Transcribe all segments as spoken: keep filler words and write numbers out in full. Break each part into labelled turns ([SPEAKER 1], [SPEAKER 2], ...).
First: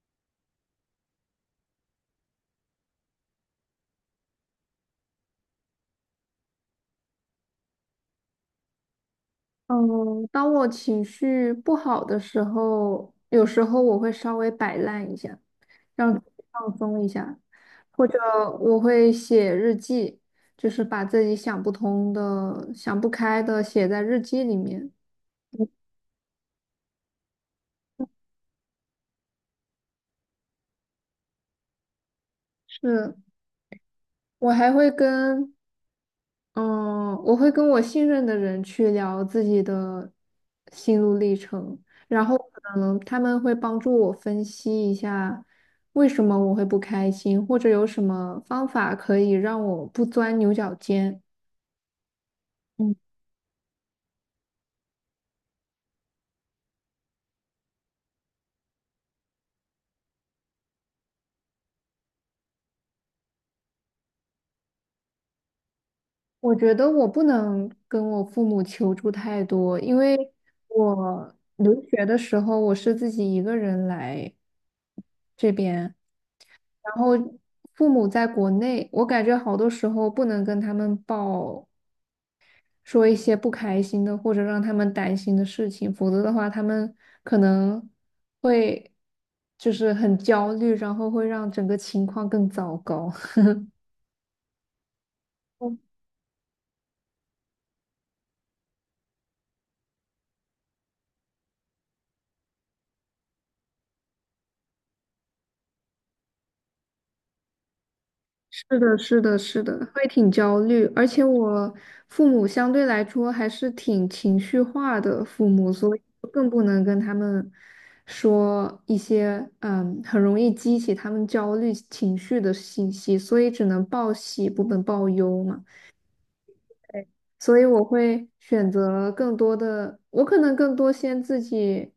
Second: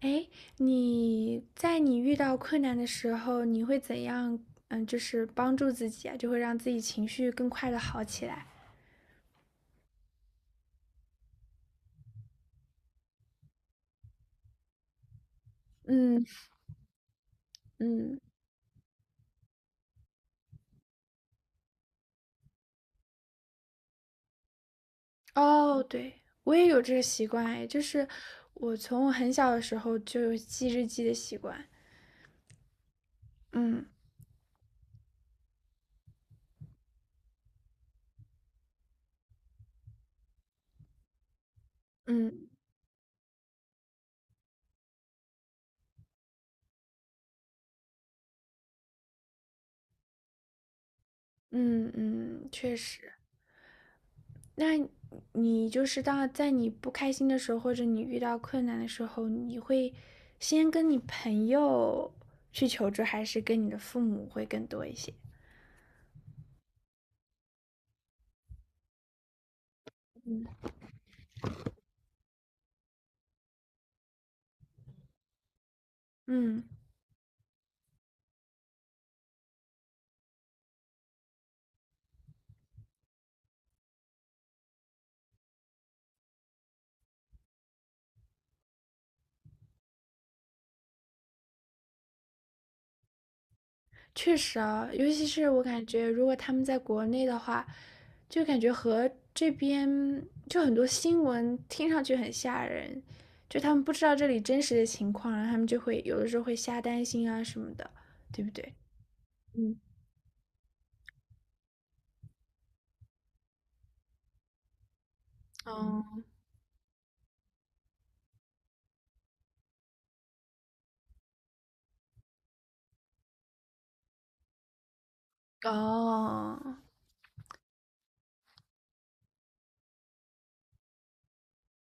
[SPEAKER 1] 哎，你在你遇到困难的时候，你会怎样？嗯，就是帮助自己啊，就会让自己情绪更快的好起来。
[SPEAKER 2] 嗯，当我情绪不好的时候，有时候我会稍微摆烂一下，让自
[SPEAKER 1] 嗯
[SPEAKER 2] 己放松一下，或者
[SPEAKER 1] 嗯。
[SPEAKER 2] 我会写日记，就是把自己想不通的、想不开的写在日记里面。
[SPEAKER 1] 哦，对，我也有这个习惯，哎，就是我从我很小的时候就有记日记的习惯。
[SPEAKER 2] 是，
[SPEAKER 1] 嗯
[SPEAKER 2] 我还会跟嗯，我会跟我信任的人去聊自己的心路历程，然后
[SPEAKER 1] 嗯
[SPEAKER 2] 可能他们会帮助我分析一下为什么我会不开心，或者有什么方法可以让我不钻牛角尖。
[SPEAKER 1] 嗯嗯，确
[SPEAKER 2] 嗯。
[SPEAKER 1] 实。那你就是当在你不开心的时候，或者你遇到困难的时候，你会先跟你朋友去求助，还是跟你的父母会更多一些？
[SPEAKER 2] 我觉得我不能跟我父母求助太多，因为
[SPEAKER 1] 嗯。
[SPEAKER 2] 我留学的时候我是自己一个人来这边，
[SPEAKER 1] 嗯，
[SPEAKER 2] 然后父母在国内，我感觉好多时候不能跟他们报说一些不开心的或者让他们担心的事情，否则的话他们可能会就是很焦虑，然后会让整个情况更糟糕。
[SPEAKER 1] 确实啊，尤其是我感 觉，如果他们在国内的话，就感觉和这边就很多新闻听上去很吓人，就他们不知道这里真实的情况，然后他们就会有的时候会瞎担心啊什么的，对不对？
[SPEAKER 2] 是的，是的，是
[SPEAKER 1] 嗯。
[SPEAKER 2] 的，会挺焦虑，而且我父母相对来说还是挺情绪化的父母，所以
[SPEAKER 1] 哦
[SPEAKER 2] 更不能跟他们说一些嗯很容易激起他们焦虑情绪的信息，所以只能报喜不能报忧嘛。
[SPEAKER 1] 哦，
[SPEAKER 2] 所以我会选择更多的，我可能更多先自己。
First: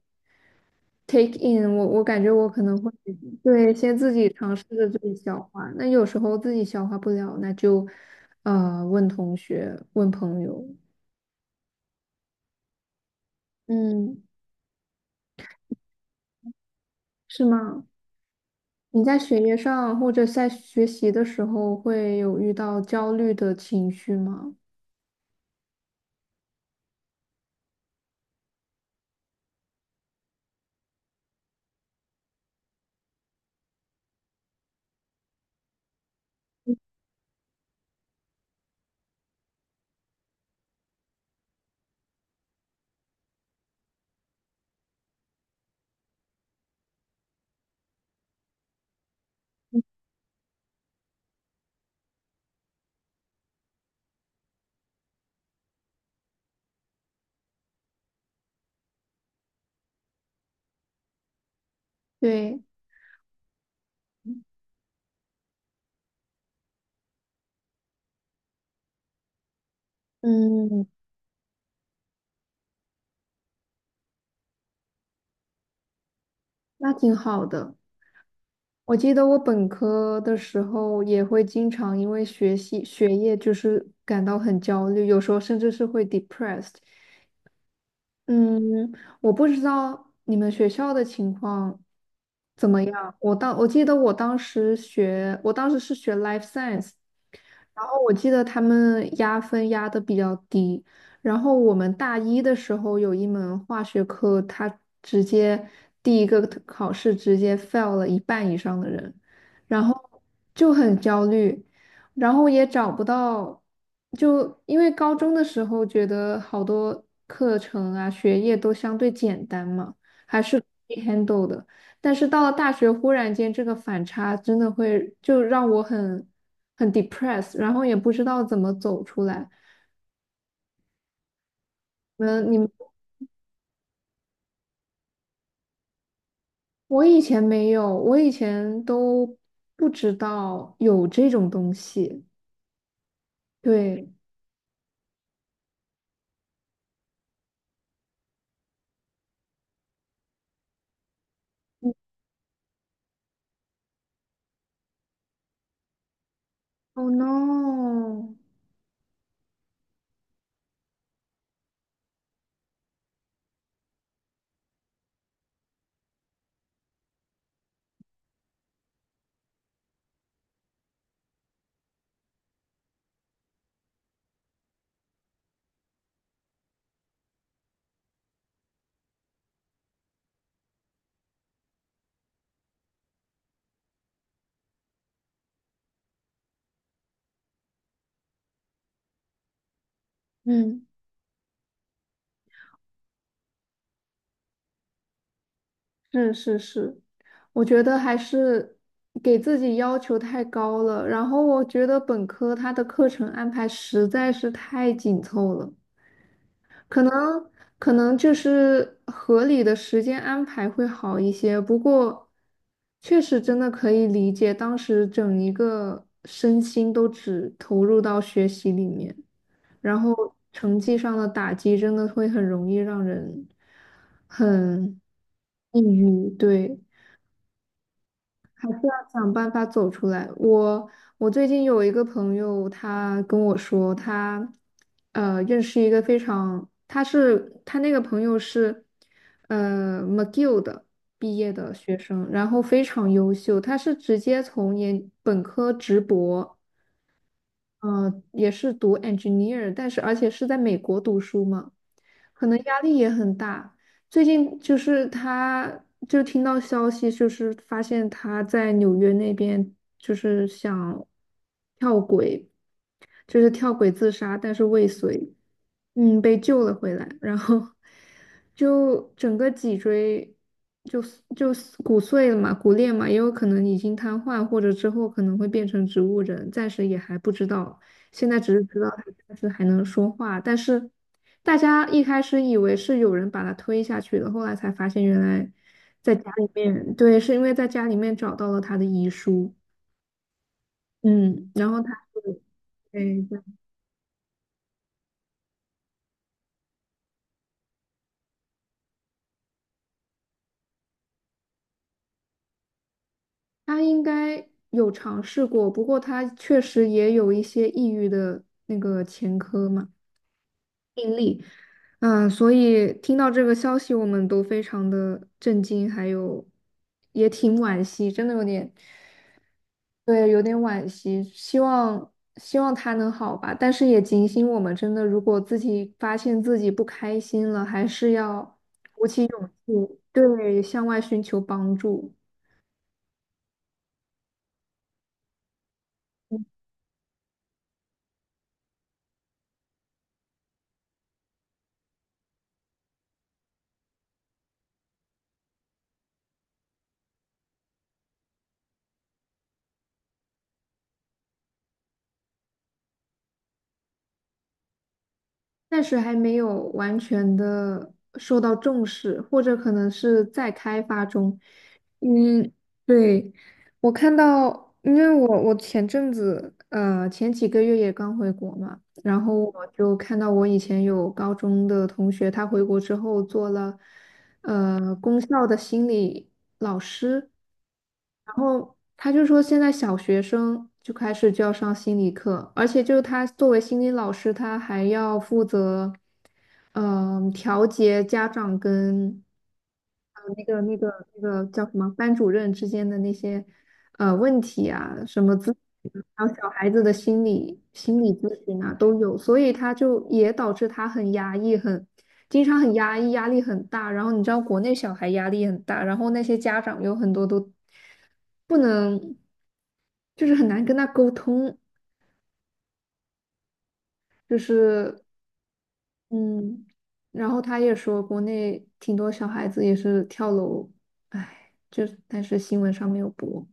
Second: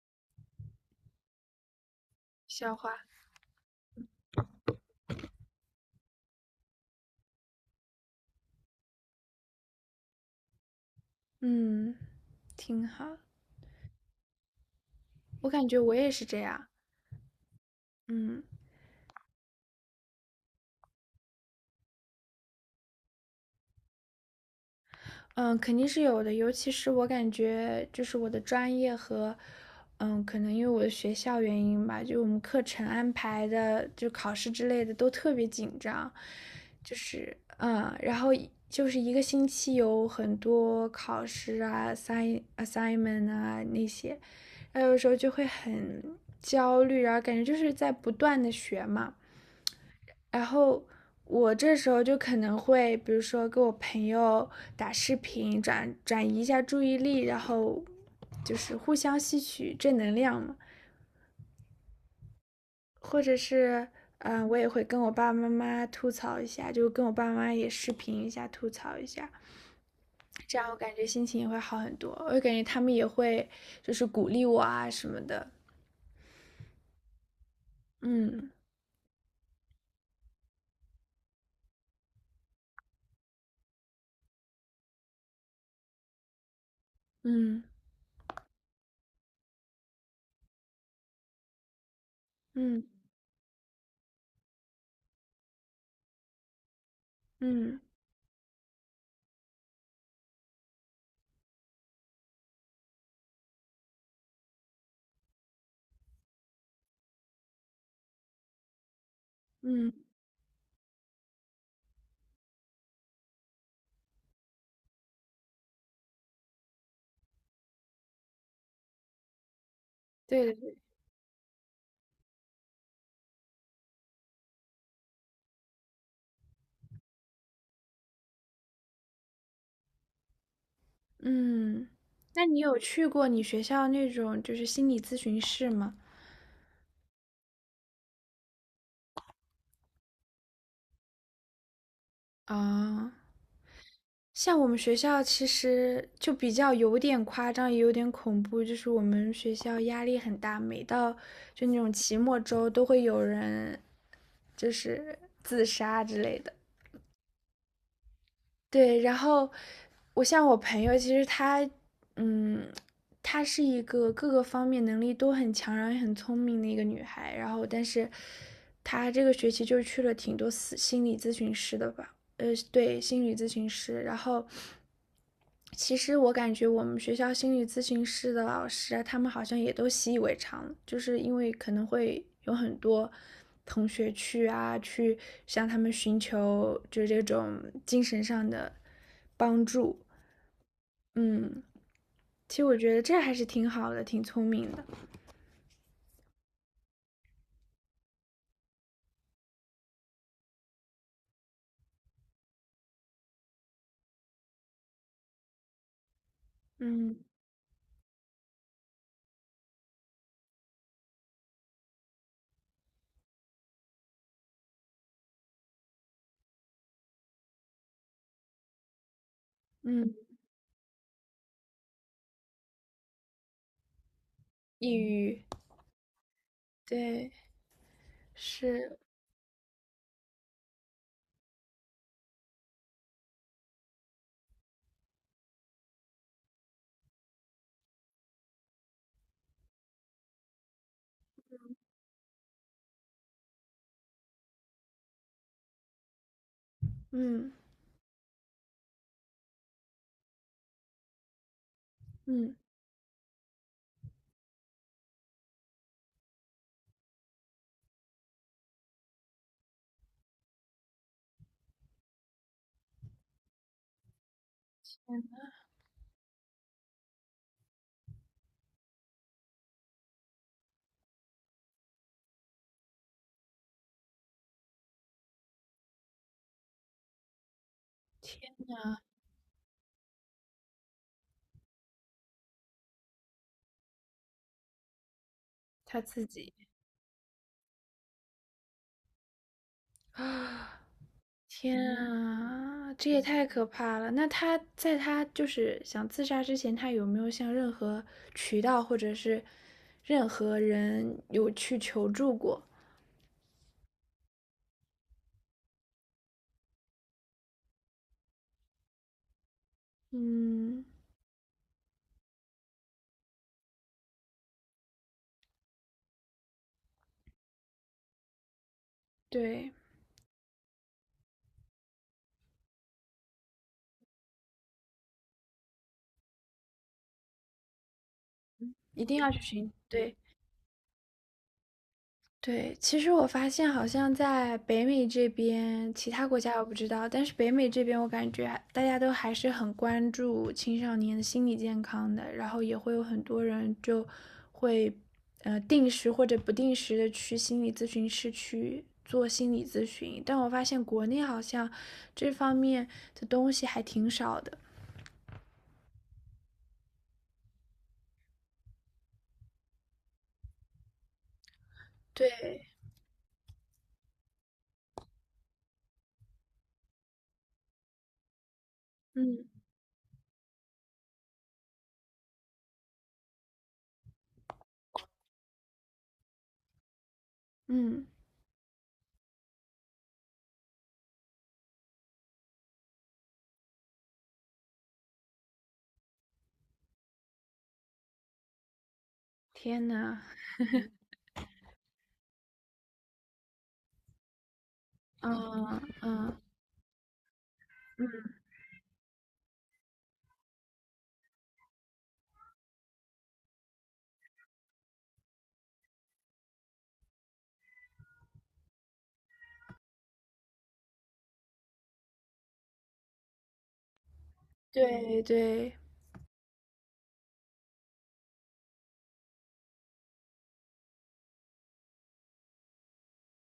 [SPEAKER 2] take in,我我感觉我可
[SPEAKER 1] 笑
[SPEAKER 2] 能会
[SPEAKER 1] 话。
[SPEAKER 2] 对先自己尝试着自己消化，那有时候自己消化不了，那就呃问同学、问朋友，
[SPEAKER 1] 嗯，挺好。
[SPEAKER 2] 嗯，
[SPEAKER 1] 我感觉我也是这样。
[SPEAKER 2] 是吗？
[SPEAKER 1] 嗯。
[SPEAKER 2] 你在学业上或者在学习的时候会有遇到焦虑的情绪吗？
[SPEAKER 1] 嗯，肯定是有的，尤其是我感觉就是我的专业和，嗯，可能因为我的学校原因吧，就我们课程安排的，就考试之类的都特别紧张，就是嗯，然后一就是一个星期有很多考试啊、assign assignment 啊那些，然后有时候就会很焦虑，然后感觉就是在不断的学嘛。然后我这时候就可能会，比如说跟我朋友打视频，转转移一下注意力，然后就是互相吸取正能量嘛。
[SPEAKER 2] 对，
[SPEAKER 1] 或者是，嗯，呃我也会跟我爸爸妈妈吐槽一下，就跟我爸妈妈也视频一下，吐槽一下，这样我
[SPEAKER 2] 嗯，
[SPEAKER 1] 感觉心情也会好很多。我感觉他们也会就是鼓励我啊什么的。
[SPEAKER 2] 那挺好的。
[SPEAKER 1] 嗯
[SPEAKER 2] 我记得我本科的时候也会经常因为学习学业就是感到很焦虑，有时候甚至是会 depressed。
[SPEAKER 1] 嗯
[SPEAKER 2] 嗯，我不知道你们学校的情况怎
[SPEAKER 1] 嗯
[SPEAKER 2] 么样。我当我记得我当时学，我当时是学 life science,
[SPEAKER 1] 嗯
[SPEAKER 2] 然后我记得他们压分压的比较低，然后我们大一的时候有一门化学课，他直接第一个考试直接 fail 了一半以上的人，然
[SPEAKER 1] 嗯，
[SPEAKER 2] 后就很焦虑，然后也找不到，就因为高中的时候觉得好多课程啊学业都相对简单嘛，还
[SPEAKER 1] 对
[SPEAKER 2] 是可
[SPEAKER 1] 的。
[SPEAKER 2] 以 handle 的。但是到了大学，忽然间这个反差真的会就让我很很 depressed,然后也不知道怎么走出来。
[SPEAKER 1] 嗯，那
[SPEAKER 2] 嗯，你
[SPEAKER 1] 你
[SPEAKER 2] 们
[SPEAKER 1] 有去过你学校那种就是心理咨询室吗？
[SPEAKER 2] 我以前没有，我以前都不知道有这种东西。
[SPEAKER 1] 啊，
[SPEAKER 2] 对
[SPEAKER 1] 像我们学校其实就比较有点夸张，也有点恐怖，就是我们学校压力很大，每到就那种期末周都会有人就是自杀之类的。
[SPEAKER 2] o h no,
[SPEAKER 1] 对，然后我像我朋友，其实她，嗯，她是一个各个方面能力都很强，然后也很聪明的一个女孩。然后，但是她这个学期就去了挺多私心理咨询师的吧，呃，对，心理咨询师。然后，其实我感觉我们学校心理咨询师的老师啊，他们好像也都习以为常就是因为可能会有很多同学去啊，去向他们寻求就是这种精神上的帮助。
[SPEAKER 2] 嗯，
[SPEAKER 1] 嗯，其实我觉得这还是挺好的，挺聪明的。
[SPEAKER 2] 是是是，我觉得还是给自己要求太高了。然后我觉得本科它的课程安排实在是太紧凑了。可能
[SPEAKER 1] 嗯。
[SPEAKER 2] 可能就是合理的时间安排会好一些，不过确实真的可以理解，当时整一个身心都只投入到学习里面，然
[SPEAKER 1] 嗯，
[SPEAKER 2] 后成绩上的打击真的会很容易让人
[SPEAKER 1] 抑
[SPEAKER 2] 很
[SPEAKER 1] 郁，
[SPEAKER 2] 抑郁，对，
[SPEAKER 1] 对，
[SPEAKER 2] 还是
[SPEAKER 1] 是。
[SPEAKER 2] 要想办法走出来。我我最近有一个朋友，他跟我说，他呃认识一个非常，他是他那个朋友是呃 McGill 的毕业的学生，然后非常优秀，他是直接从研本科直博。
[SPEAKER 1] 嗯。
[SPEAKER 2] 呃，也是读 engineer,但是而且是在美国读书嘛，可
[SPEAKER 1] 嗯，
[SPEAKER 2] 能压力也很大。最近就是他，就听到消息，就是发现他在纽约那边就是想跳轨，就是跳轨自杀，但是未遂，嗯，被救了回来，然后就整个脊椎就就骨碎了嘛、骨裂嘛，也有可能已经瘫痪，或者之后可能会变成植物人，暂时也还不知道，现在只是
[SPEAKER 1] 天
[SPEAKER 2] 知道他暂时还能说话，但是大家一开始以为是有人把他推下去的，后来才发现原来
[SPEAKER 1] 他
[SPEAKER 2] 在
[SPEAKER 1] 自
[SPEAKER 2] 家里
[SPEAKER 1] 己
[SPEAKER 2] 面，对，是因为在家里面找到了他的遗书，
[SPEAKER 1] 啊。
[SPEAKER 2] 嗯，然后他
[SPEAKER 1] 天
[SPEAKER 2] 是。
[SPEAKER 1] 啊，这也
[SPEAKER 2] 对，
[SPEAKER 1] 太可怕了！那他在他就是想自杀之前，他有没有向任何渠道或者是任何人有去求助过？
[SPEAKER 2] 他应该有尝试过，不过他确实也有一些抑郁的那个前科嘛，
[SPEAKER 1] 嗯，
[SPEAKER 2] 病例。嗯，所以听到这个消息，我们都非常的震惊，还有也挺惋惜，真的有点，
[SPEAKER 1] 对，
[SPEAKER 2] 对，有点惋惜。希望希望他能好吧，但是也警醒我们，真的，如果自己发现自己不开心了，还是要，
[SPEAKER 1] 一定要去寻，
[SPEAKER 2] 嗯，
[SPEAKER 1] 对。
[SPEAKER 2] 对，向外寻求帮助。
[SPEAKER 1] 对，其实我发现好像在北美这边，其他国家我不知道，但是北美这边我感觉还大家都还是很关注青少年的心理健康的，然后也会有很多人就会呃定时或者不定时的去心理咨询室去做心理咨询，但我发现国内好像这方面的东西还挺少的。
[SPEAKER 2] 暂时还没有完全的受到重视，或者可能是在开发中。嗯，
[SPEAKER 1] 对。
[SPEAKER 2] 对，我看到，因为我我前阵子，呃，前几个月也刚回国嘛，然后
[SPEAKER 1] 嗯。
[SPEAKER 2] 我就看到我以前有高中的同学，他回国之后做了，呃，功效的心理老师，
[SPEAKER 1] 嗯，
[SPEAKER 2] 然后他就说现在小学生就开始就要上心理课，而且就是他作为心理老师，他还要负责，嗯、调节家长跟
[SPEAKER 1] 天呐。
[SPEAKER 2] 呃那个那个那个叫什么班主任之间的那些。呃问题啊，什
[SPEAKER 1] 嗯
[SPEAKER 2] 么咨询，
[SPEAKER 1] 嗯
[SPEAKER 2] 还有
[SPEAKER 1] 嗯，
[SPEAKER 2] 小孩子的心理心理咨询啊都有，所以他就也导致他很压抑，很经常很压抑，压力很大。然后你知道国内小孩压力很大，然后那些家长有很多都不能，就是很难跟他沟通，就是
[SPEAKER 1] 对对。
[SPEAKER 2] 嗯，然后他也说国内挺多小孩子也是跳楼，唉，就但是新闻上没有播。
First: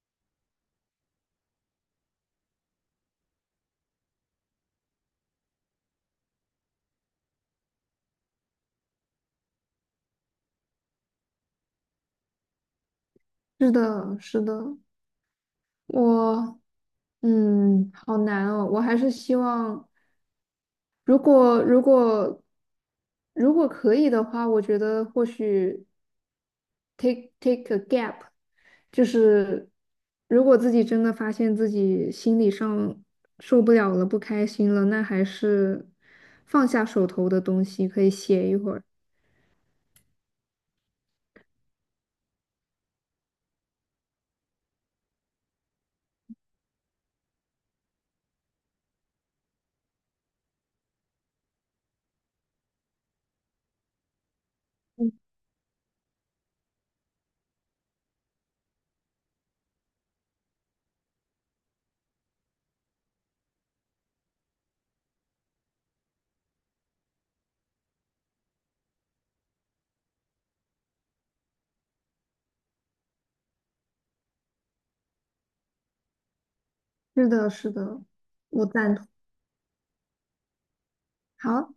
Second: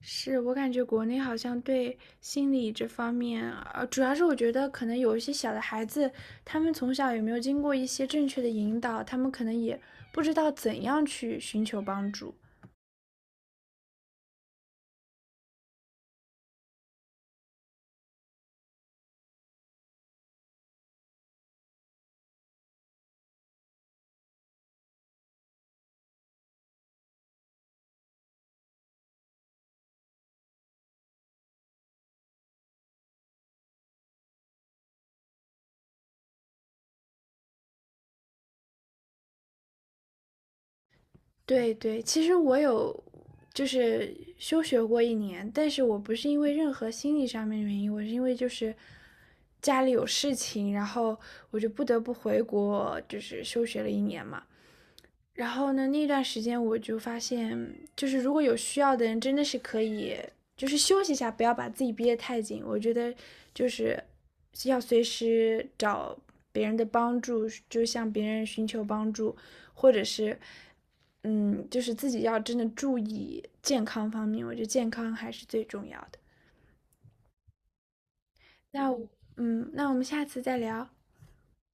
[SPEAKER 1] 是，我感觉国内好像对心理这方面，呃，主要是我觉得可能有一些小的孩子，他们从小有没有经过一些正确的引导，他们可能也不知道怎样去寻求帮助。
[SPEAKER 2] 是的，是的。我，嗯，好难哦。我还是希望，如果如果如果可以的话，我觉得或许 take take a gap,就是如果自己真的发现自己心理上受不了了，不开心了，那还是放下手头的东西，可以写一会儿。
[SPEAKER 1] 对对，其实我有就是休学过一年，但是我不是因为任何心理上面的原因，我是因为就是家里有事情，然后我就不得不回国，就是休学了一年嘛。然后呢，那段时间我就发现，就是如果有需要的人，真的是可以，就是休息一下，不要把自己憋得太紧。我觉得就是要随时找别人的帮助，就向别人寻求帮助，或者是，嗯，就是自己要真的注意健康方面，我觉得健康还是最重要的。
[SPEAKER 2] 是的，是的，我
[SPEAKER 1] 那
[SPEAKER 2] 赞同。
[SPEAKER 1] 我嗯，那我们下次再聊。
[SPEAKER 2] 好。